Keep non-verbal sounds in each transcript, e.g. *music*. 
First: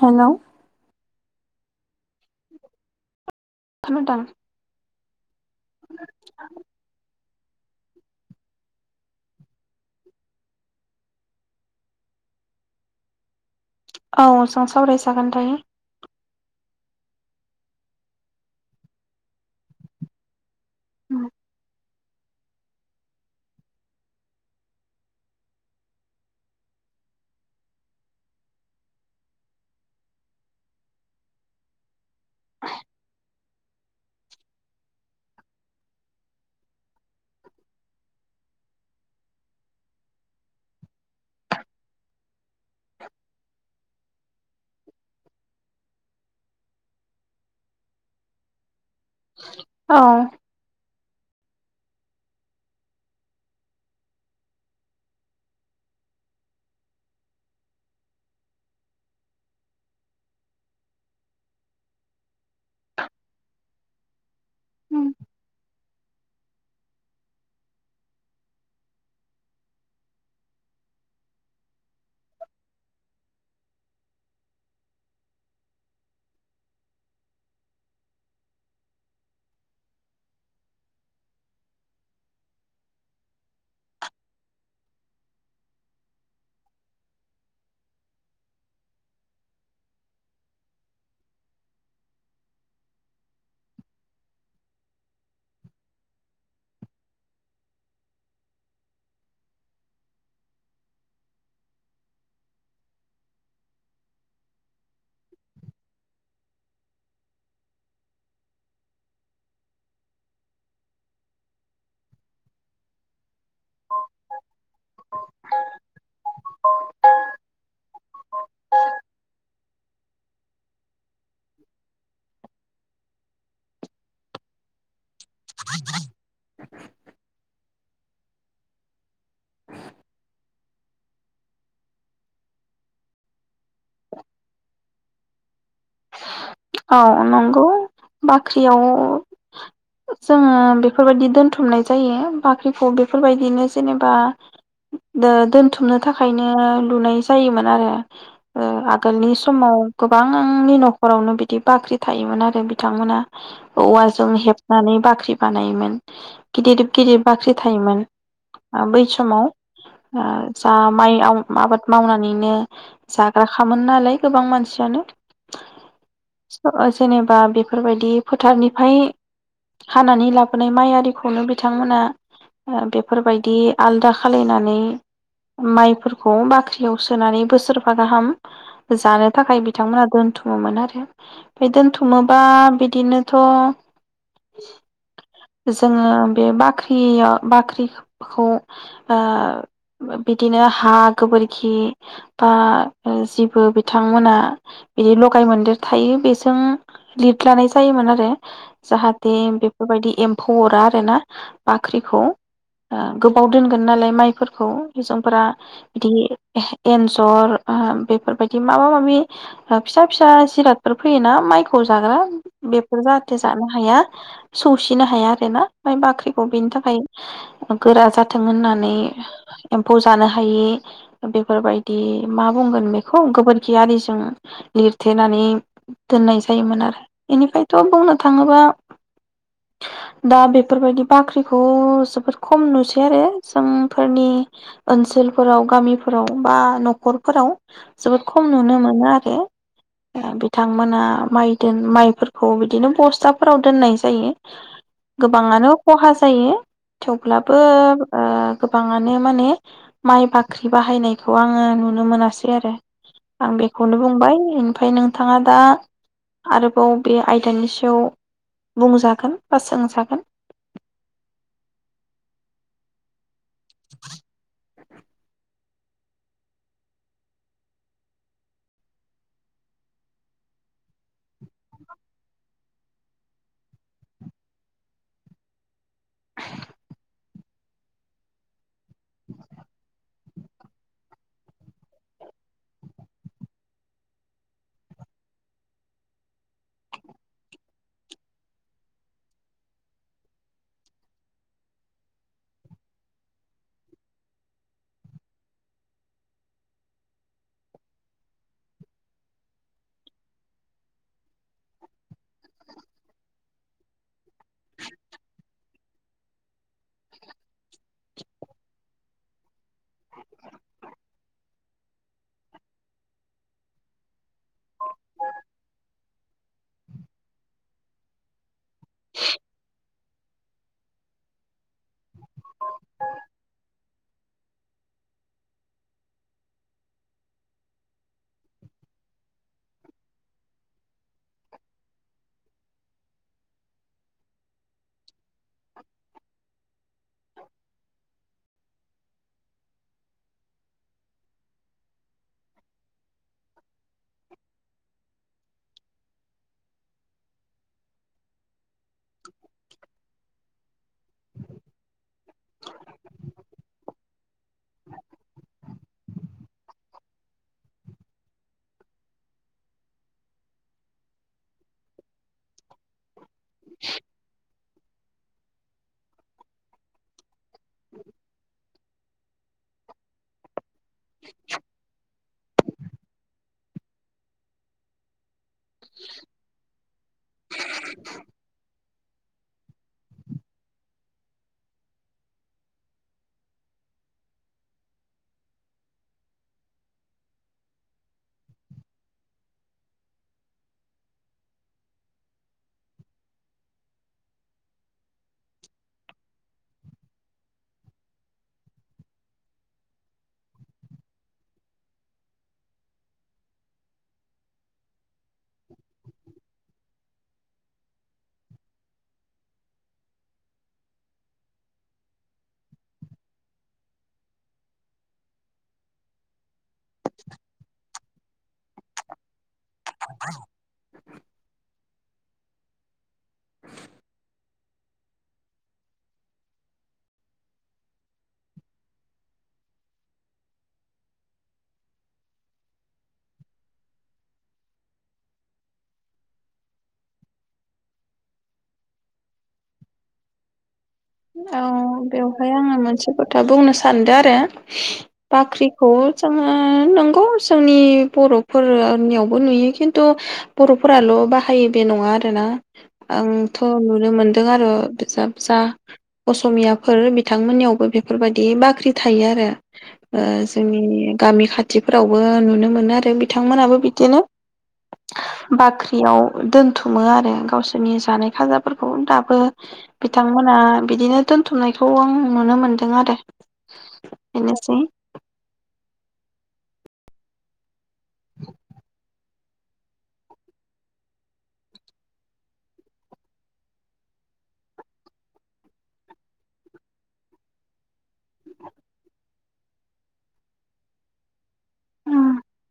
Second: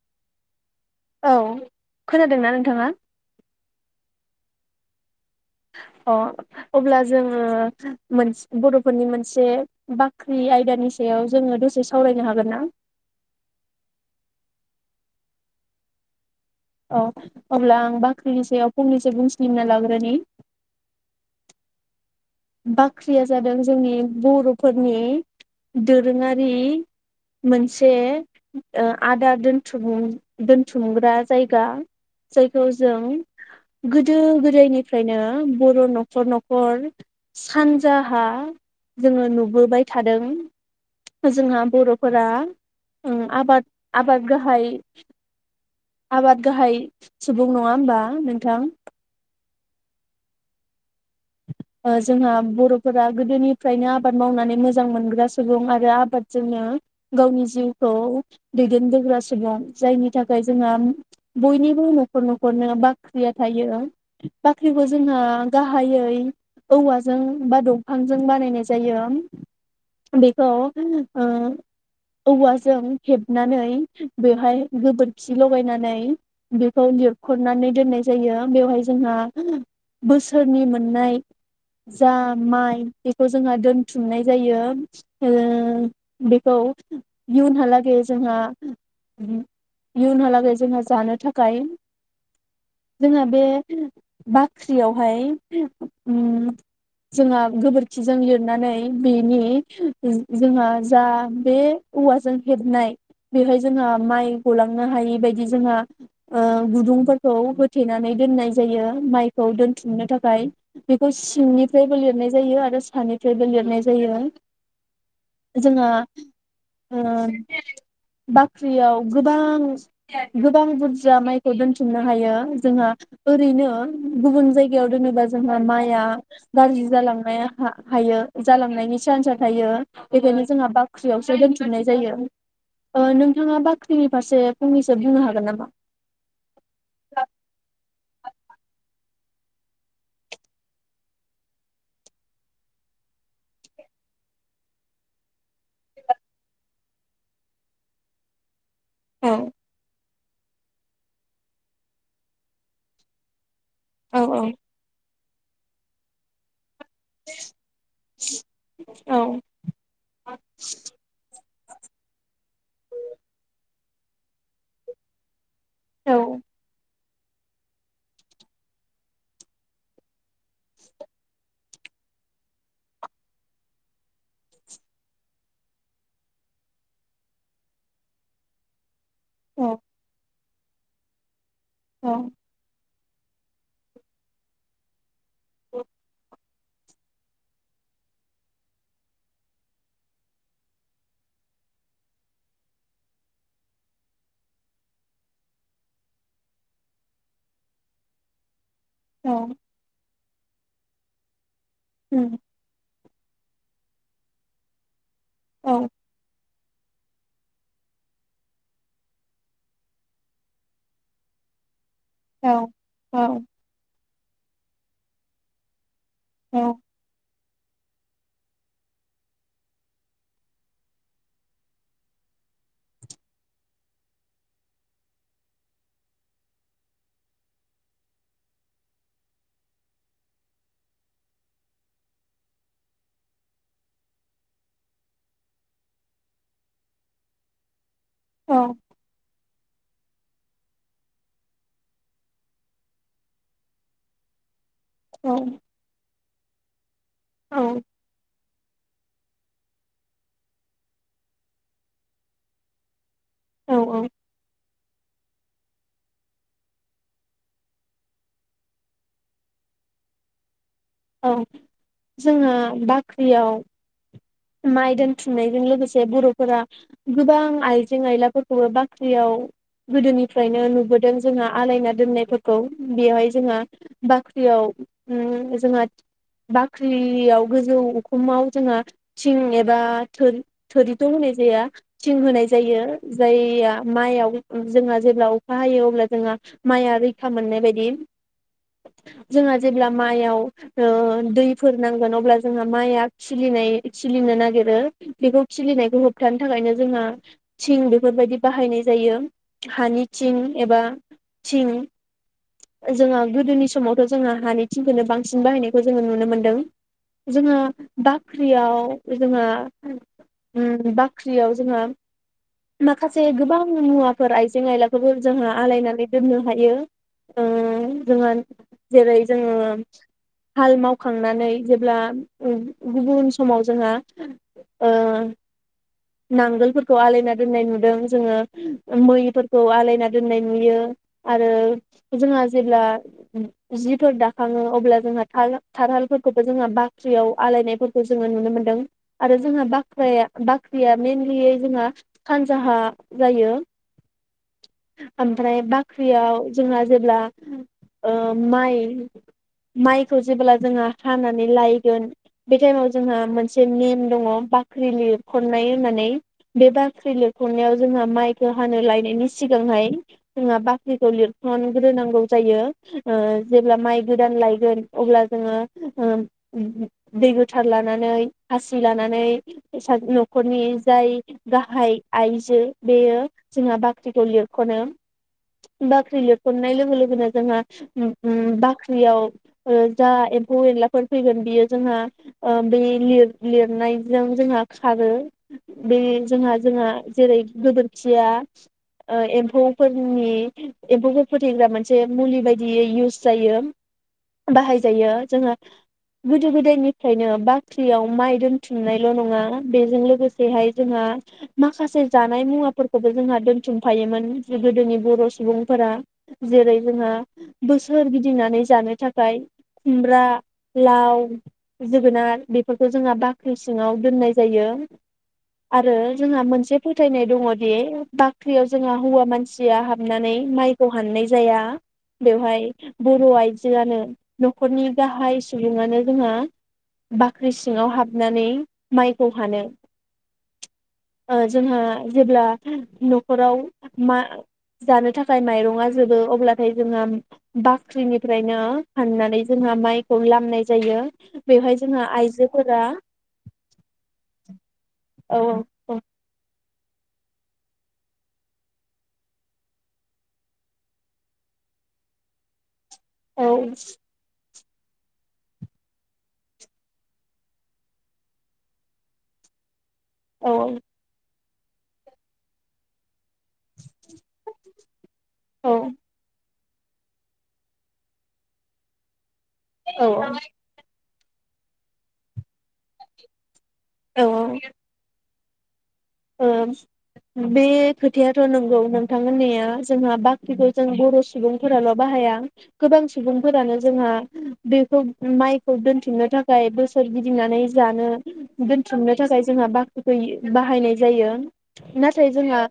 Hello औ खोनादोंना नोंथाङा? खोनादों। अ अब्ला जों। ओ मोन बर'फोरनि मोनसे बाख्रि आयदानि सायाव जोङो दसे सावरायनो हागोन ना? औ जों सावरायजागोन दायो। औ अब्ला आं बाख्रिनि सायाव फंनैसो बुंथिग्रोना लाग्रोनि। उम। बाख्रिया जादों जोंनि बर'फोरनि दोरोङारि मोनसे ओ आदार दोनथुम दोनथुमग्रा जायगा जायखौ जों गोदो गोदायनिफ्रायनो बर' न'खर न'खर। सानजाहा जोङो नुबोबाय थादों जोंहा बर'फोरा आबाद आबाद गाहाय। आबाद गाहाय सुबुं नङा होमबा नोंथां। औ। जोंहा बर'फोरा गोदोनिफ्रायनो आबाद मावनानै मोजां मोनग्रा सुबुं आरो आबादजोंनो गावनि जिउखौ दैदेनबोग्रा सुबुं जायनि थाखाय जोंहा बयनिबो न'खर न'खरनो बाख्रिया थायो। बाख्रिखौ जोंहा गाहायै। औवाजों बा दंफांजों बानायनाय जायो बेखौ ओ औवाजों हेबनानै बेवहाय गोबोरखि लगायनानै बेखौ लिरखनानै दोननाय जायो बेवहाय जोंहा बोसोरनि मोन नाय जा माइ बेखौ जोंहा दोनथुमनाय जायो ओ बेखौ इयुनहालागै जोंहा इयुनहालागै जोंहा जानो थाखाय जोंहा बे बाख्रियावहाय। उम जोंहा गोबोरखिजों लिरनानै बेनि जोंहा जा बे औवाजों हेबनाय बेहाय जोंहा माइ गलांनो हायि बायदि जोंहा ओ गुदुंफोरखौ होथेनानै दोननाय जायो माइखौ दोनथुमनो थाखाय। फ्राय बेखौ सिंनिफ्राय लिरनाय जायो आरो सानिफ्रायबो लिरनाय जायो जोंहा ओ बाख्रिआव गोबां गोबां बुर जा माइखौ दोनथुमनो हायो जोंहा। ओरैनो गुबुन जायगायाव जेनेबा जोंहा माइआ गारलि जालांनाय हा हायो जालांनायनि सानसा थायो बेखौनो, जोंहा बाख्रियावसो दोनथुमनाय जायो ओ नोंथाङा बाख्रिनि फारसे फंनैसो बुंनो हागोन नामा? औ नंगौ बा ख्रियाव जोङो बेफोरबायदि दोनथुमनाय जायो बाख्रिखौ बेफोरबायदिनो जेनेबा ओ दोनथुमनो थाखायनो लुनाय जायोमोन आरो। ओ औ आगोलनि समाव गोबां नि न'खरावनो बि दि बाख्रि थायोमोन आरो बिथांमोना औ औवाजों हेबनानै बाख्रि बानायोमोन *unintelligible* गिदिर बाख्रि थायोमोन ओ बै औ समाव ओ जा माइआव आबाद मावनानैनो जाग्राखामोन नालाय गोबां मानसियानो औ ओ जेनेबा बेफोरबायदि फोथारनिफ्राय हानानै लाबोनाय माइ आरिखौनो बिथांमोना बेफोरबायदि आलदा खालायनानै माइफोरखौ बाख्रियाव सोनानै बोसोरबा गाहाम जानो थाखाय बिथांमोना दोनथु ममोन आरो ओमफाय दोनथुमोबा बि दिनोथ' जोङो बे बा ख्रिया बाख्रिखौ ओ बिदिनो हा गोबोरखि बा ओ जिबो बिथांमोना बिदि लगाय मोनदेर थायो बेजों लिड लानाय जायोमोन आरो जाहाथे बेफोरबायदि एम फौ अरा आरोना बाख्रिखौ उम ओ गोबाव दोनगोन नालाय माइफोरखौ हिनजावफोरा औ औ दि ए-एन्जर ओ बेफोरबायदि माबा माबि ओ फिसा फिसा जिराद फोर फैयोना माइ खौ जाग्रा औ बेफोर औ जाहाथे जानो हाया सौसिनो हाया आरो ना माइ बाख्रिखौ औ बेनि थाखाय गोरा जाथों होननानै एम्फौ जानो हायि बेफोरबायदि मा बुंगोन बेखौ गोबोरखियारिजों लिरथेनानै दोननाय जायोमोन आरो बेनिफ्रायथ' बुंनो थाङोबा दा बेफोरबायदि बाख्रिखौ जोबोद खम नुसै आरो जोंफोरनि ओनसोलफोराव गामिफोराव बा न'खरफोराव जोबोद खम नुनो मोनो आरो ओ बिद थांमोना माइ दोन माइफोरखौ बिदिनो बस्थाफोराव दोननाय जायो। औ गोबाङानो खहा जायो।। थेवब्लाबो ओ गोबाङानो माने माइ बाख्रि बाहायनायखौ आङो नुनो मोनासै आरो आं बेखौनो औ बुंबाय फाय नों थाङा दा आरोबाव बे आयदानि सायाव बुंजागोन बा सोंजागोन औ जोंङो बाख्रियाव *inaudible* माइ दोनथुमनायजों लोगोसे बर'फोरा गोबां आइजें आयलाफोरखौबो बाख्रियाव गोदोनिफ्रायनो नुबोदों जोंहा आलायना दोननायफोरखौ बेहाय जोंहा बाख्रियाव ओम जोंहा बाख्रि याव गोजौ उखुमाव जोंहा थिं एबा थोरि थोरिथ' होनाय जाया थिं होनाय जायो, जायया माइयाव ओ जोंहा जेब्ला अखा हायो अब्ला जोंहा माइआ रैखा मोननाय बायदि जोंहा जेब्ला माइयाव ओ दैफोर नांगोन अब्ला जोंहा माइआ खिलिनाय खिलिनो नागिरो बेखौ खिलिनायखौ होबथानो थाखायनो जोंहा थिं बेफोरबायदि बाहायनाय जायो हानि थिं एबा थिं जोंहा गोदोनि समावथ जोंहा हानि थिंखौनो बांसिन बाहायनायखौ जोङो नुनो मोनदों। जोंहा बाख्रियाव *unintelligible* जोंहा *unintelligible* ओम बाख ख्रियाव जोंहा माखासे गोबां मुवाफोर आइजें आइलाखौबो जोंहा आलायनानै दोननो हायो ओ जोंहा जेरै जोङो हाल मावखांनानै जेब्ला ओ गुबुन समाव जोंहा ओ नांगोलफोरखौ आलायना दोननाय नुदों जोङो मैफोरखौ आलायना दोननाय नुयो आरो जोंहा जेब्ला जिफोर दाखाङो अब्ला जोंहा थाल थारालफोरखौबो जोंहा बाख ख्रियाव आलायनायफोरखौ जोङो नुनो मोन दों आरो जोंहा बाख्राया बाख्रिया मेनलि जोंहा सानजाहा जायो ओमफ्राय बाख्रियाव जोंहा जेब्ला ओ माइ माइखौ जेबोला जोंहा हानानै लायगोन बे टाइमयाव जोंहा मोन से नेम दङ बाख्रि लिरखनाय होननानै बे बाख्रि लिरखनायाव जोंहा माइखौ हानो लायनायनि सिगांहाय जोंहा बाख्रिखौ लिरखनग्रोनांगौ जायो। ओ जेब्ला माइ गोदान लायगोन अब्ला जोङो ओ दै गोथार लानानै खासि लानानै सा नखरनि जाय गाहाय आइजो बेयो जोंहा बाख्रिखौ लिरखनो। बाख्रि लिरखननाय लोगो लोगोनो जोंहा ओम बाख ख्रियाव ओ जा एम्फौ एनलाफोर फैगोन बियो जोंहा ओ बे लिर लिरनायजों जोंहा खारो बे जोंहा-जोंहा जेरै गोबोरखिया ओ एम्फौफोरनि एम्फौफोर फोथैग्रा मोनसे मुलि बायदियै इउस जायो बाहायजायो जोंहा गोदो- गोदायनिफ्रायनो बाख्रियाव माइ दोनथुमनायल नङा बेजों लोगोसेहाय जोंहा माखासे जानाय मुवाफोरखौबो जोंहा दोनथुमफायोमोन गोदोनि बर' सुबुंफोरा जेरै जोंहा बोसोर गिदिंनानै जानो थाखाय खुमब्रा, लाव, जोगोनार बे फोरखौ जोंहा बाख्रि सिङाव दोननाय जायो आरो जोंहा मोनसे फोथायनाय दङदि बाख्रियाव जोंहा हौवा मानसि या हाबनानै माइखौ हाननाय जाया बेवहाय बर' आइजोआनो नखरनि गाहाय सुबुङानो जोंहा बा ख्रि सिङाव हाबनानै माइखौ हानो ओ जोंहा जेब्ला नखराव मा जानो थाखाय माइरङा जोबो अब्लाथाय जोंहा बाख्रिनिफ्रायनो हाननानै जोंहा माइखौ लामनाय जायो बेवहाय जोंहा आइ ओमफ्राय आङो मोनसे खोथा बुंनो सानदों आरो औ बाख्रिखौ औ जोङो नंगौ जोंनि बर'फोरनियावबो नुयो खिन्थु बरफोराल बाहायो बे नङा आरोना, औ आंथ' नुनो मोनदों आरो फिसा- फिसा असमियाफोर बिथांमोननियावबो बेफोरबायदि बाख्रि थायो आरो। ओ औ जोंनि गामि खा थिफोरावबो नुनो मोनो आरो बि बिथांमोनाबो बिदिनो औ बाख्रियाव दोन बुथुमो आरो गावसोरनि जानाय खाजाफोरखौ दाबो। औ बिथांमोना बिदिनो दोन्थुमनायखौ आं नुनो मोन्दों आरो। औ बिनोसै। औ बे खोथायाथ नोंगौ नोंथां। मोन्नाया जोंहा बाख्रिखौ जों बर' सुबुंफोराल' बाहाया। गोबां सुबुंफोरानो जोंहा बेखौ माइखौ दोन्थुमनो थाखाय बोसोर गिदिंनानै जानो दोन्थुमनो थाखाय जोंहा बाख्रिखौ बाहायनाय जायो। नाथाय उम जोंहा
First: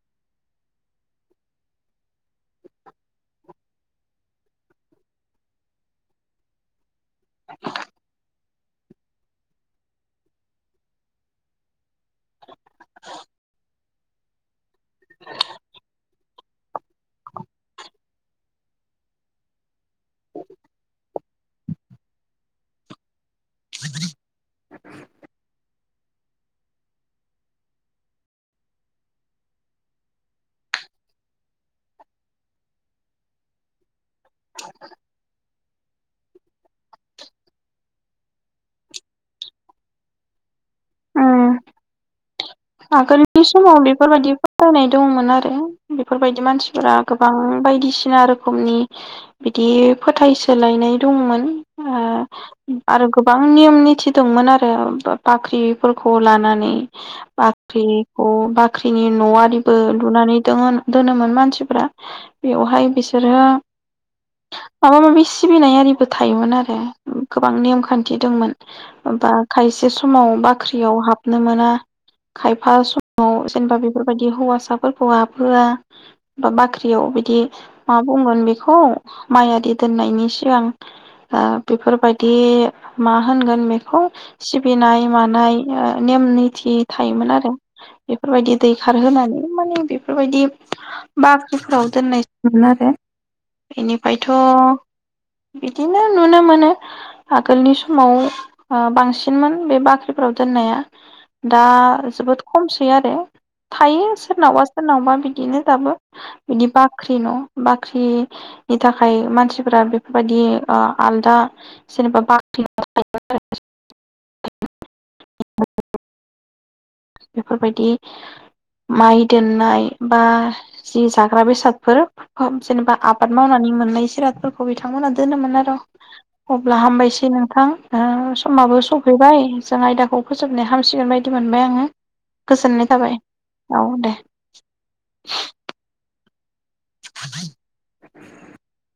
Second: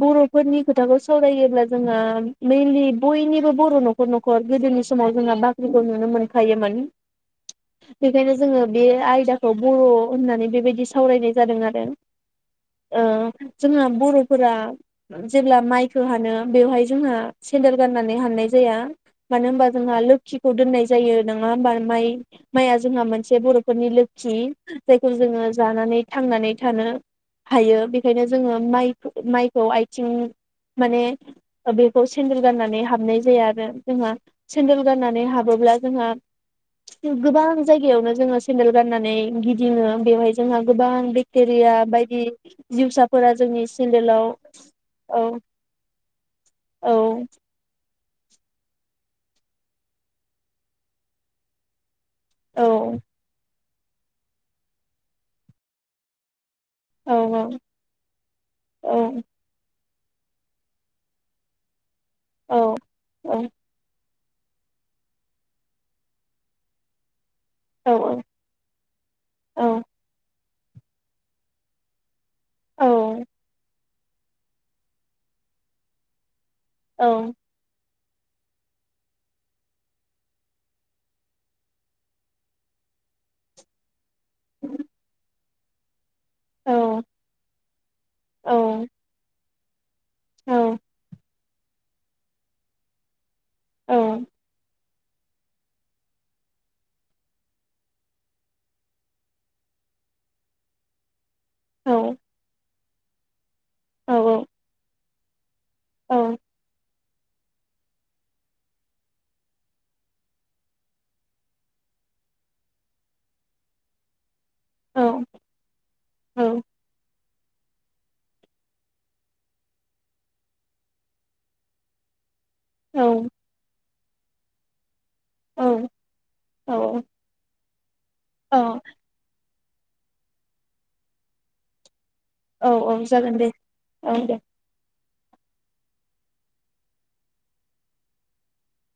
बर'फोरनि खोथाखौ सावरायोब्ला जोंहा मोइनलि बयनिबो बर नख'र नख'र गोदोनि समाव जोंहा बाख्रिखौ नुनो मोनखायोमोन। बेखायनो जोङो बे आयदाखौ बर' होन्नानै बेबायदि सावरायनाय जादों आरो। ओं जोंहा ब'रफोरा जेब्ला माइखौ हानो बेवहाय जोंहा सेन्देल गान्नानै हान्नाय जाया। मानो होनबा जोंहा लोखिखौ दोन्नाय जायो नङा होमबा माइ माइआ जोंहा मोनसे मोनसे बर'फोरनि लोखि जायखौ जोङो जानानै थांनानै थानो। हायो बेखायनो जोङो माइ माइखौ आयथिं माने बेखौ सेन्देल गान्नानै हाबनाय जाया आरो जोंहा। सेन्देल गान्नानै हाबोब्ला जोंहा गोबां जायगायावनो जोङो सेन्देल गान्नानै गिदिङो बेवहाय जोंहा गोबां उम बेक्टेरिया बायदि बि‌ आगोलनि समाव बेफोरबायदि फोथायनाय औ दंमोन आरो बेफोरबायदि औ मानसिफोरा गोबां बायदिसि सिना रोखोमनि बिदि फोथाय सोलायनाय दंमोन। औ आरो गोबां नियम निथि दंमोन आरो बाख्रिफोरखौ लानानै बा औ बाख्रिखौ बाख्रिनि औ न'आरि बो लुनानै दो-दोनोमोन मानसिफ्रा औ बेवहाय बिसोरो औ माबा माबि सिबिनाय आरिबो थायोमोन आरो गोबां औ नेमखान्थि दंमोन होमफा खायसे समाव बा ख्रियाव हाबनो मोना खायफा औ समाव जेनेबा बेफोरबायदि हौवासाफोरखौ हाबहोआ बा बाख्रियाव औ बिदि मा बुंगोन बेखौ माइ आदि दोन्नायनि सिगां ओ बेफोरबायदि मा होनगोन बेखौ सिबिनाय मानाय *unintelligible* औ इमोन आरो बेफोरबायदि औ दैखारहोनानै इ माने बेफोरबायदि औ बाख्रिफोराव दोननाय जायोमोन आरो औ बेनिफायथ बिदिनो नुनो मोनो ओ आगोलनि समाव ओ बांसिनमोन बे बाख्रिफोराव दोननाया दा औ जोबोद खमसै *unintelligible* थायो औ सोरनावबा सोरनावबा बि दिनो दाबो बिबा बाख्रि न' बाख्रिनि थाखाय मानसिफोरा बेफोरबायदि ओ आलदा जेनेबा बाख्रि *unintelligible* औ औ बेफोरबायदि माइ दोननाय बा जि जाग्रा बेसादफोर खौ जेनेबा आबाद मावनानै मोननायसि जिरादफोरखौ बिथांमोना दोनोमोन आर अब्ला औ हामबायसै नोंथां ओ समाबो सफैबाय जों आयदाखौ फोजोबनो हा हामसिगोन बायदि मोनबाय आङो। औ गोजोननाय औ थाबाय जागोन दे औ दे। *inaudible* *inaudible*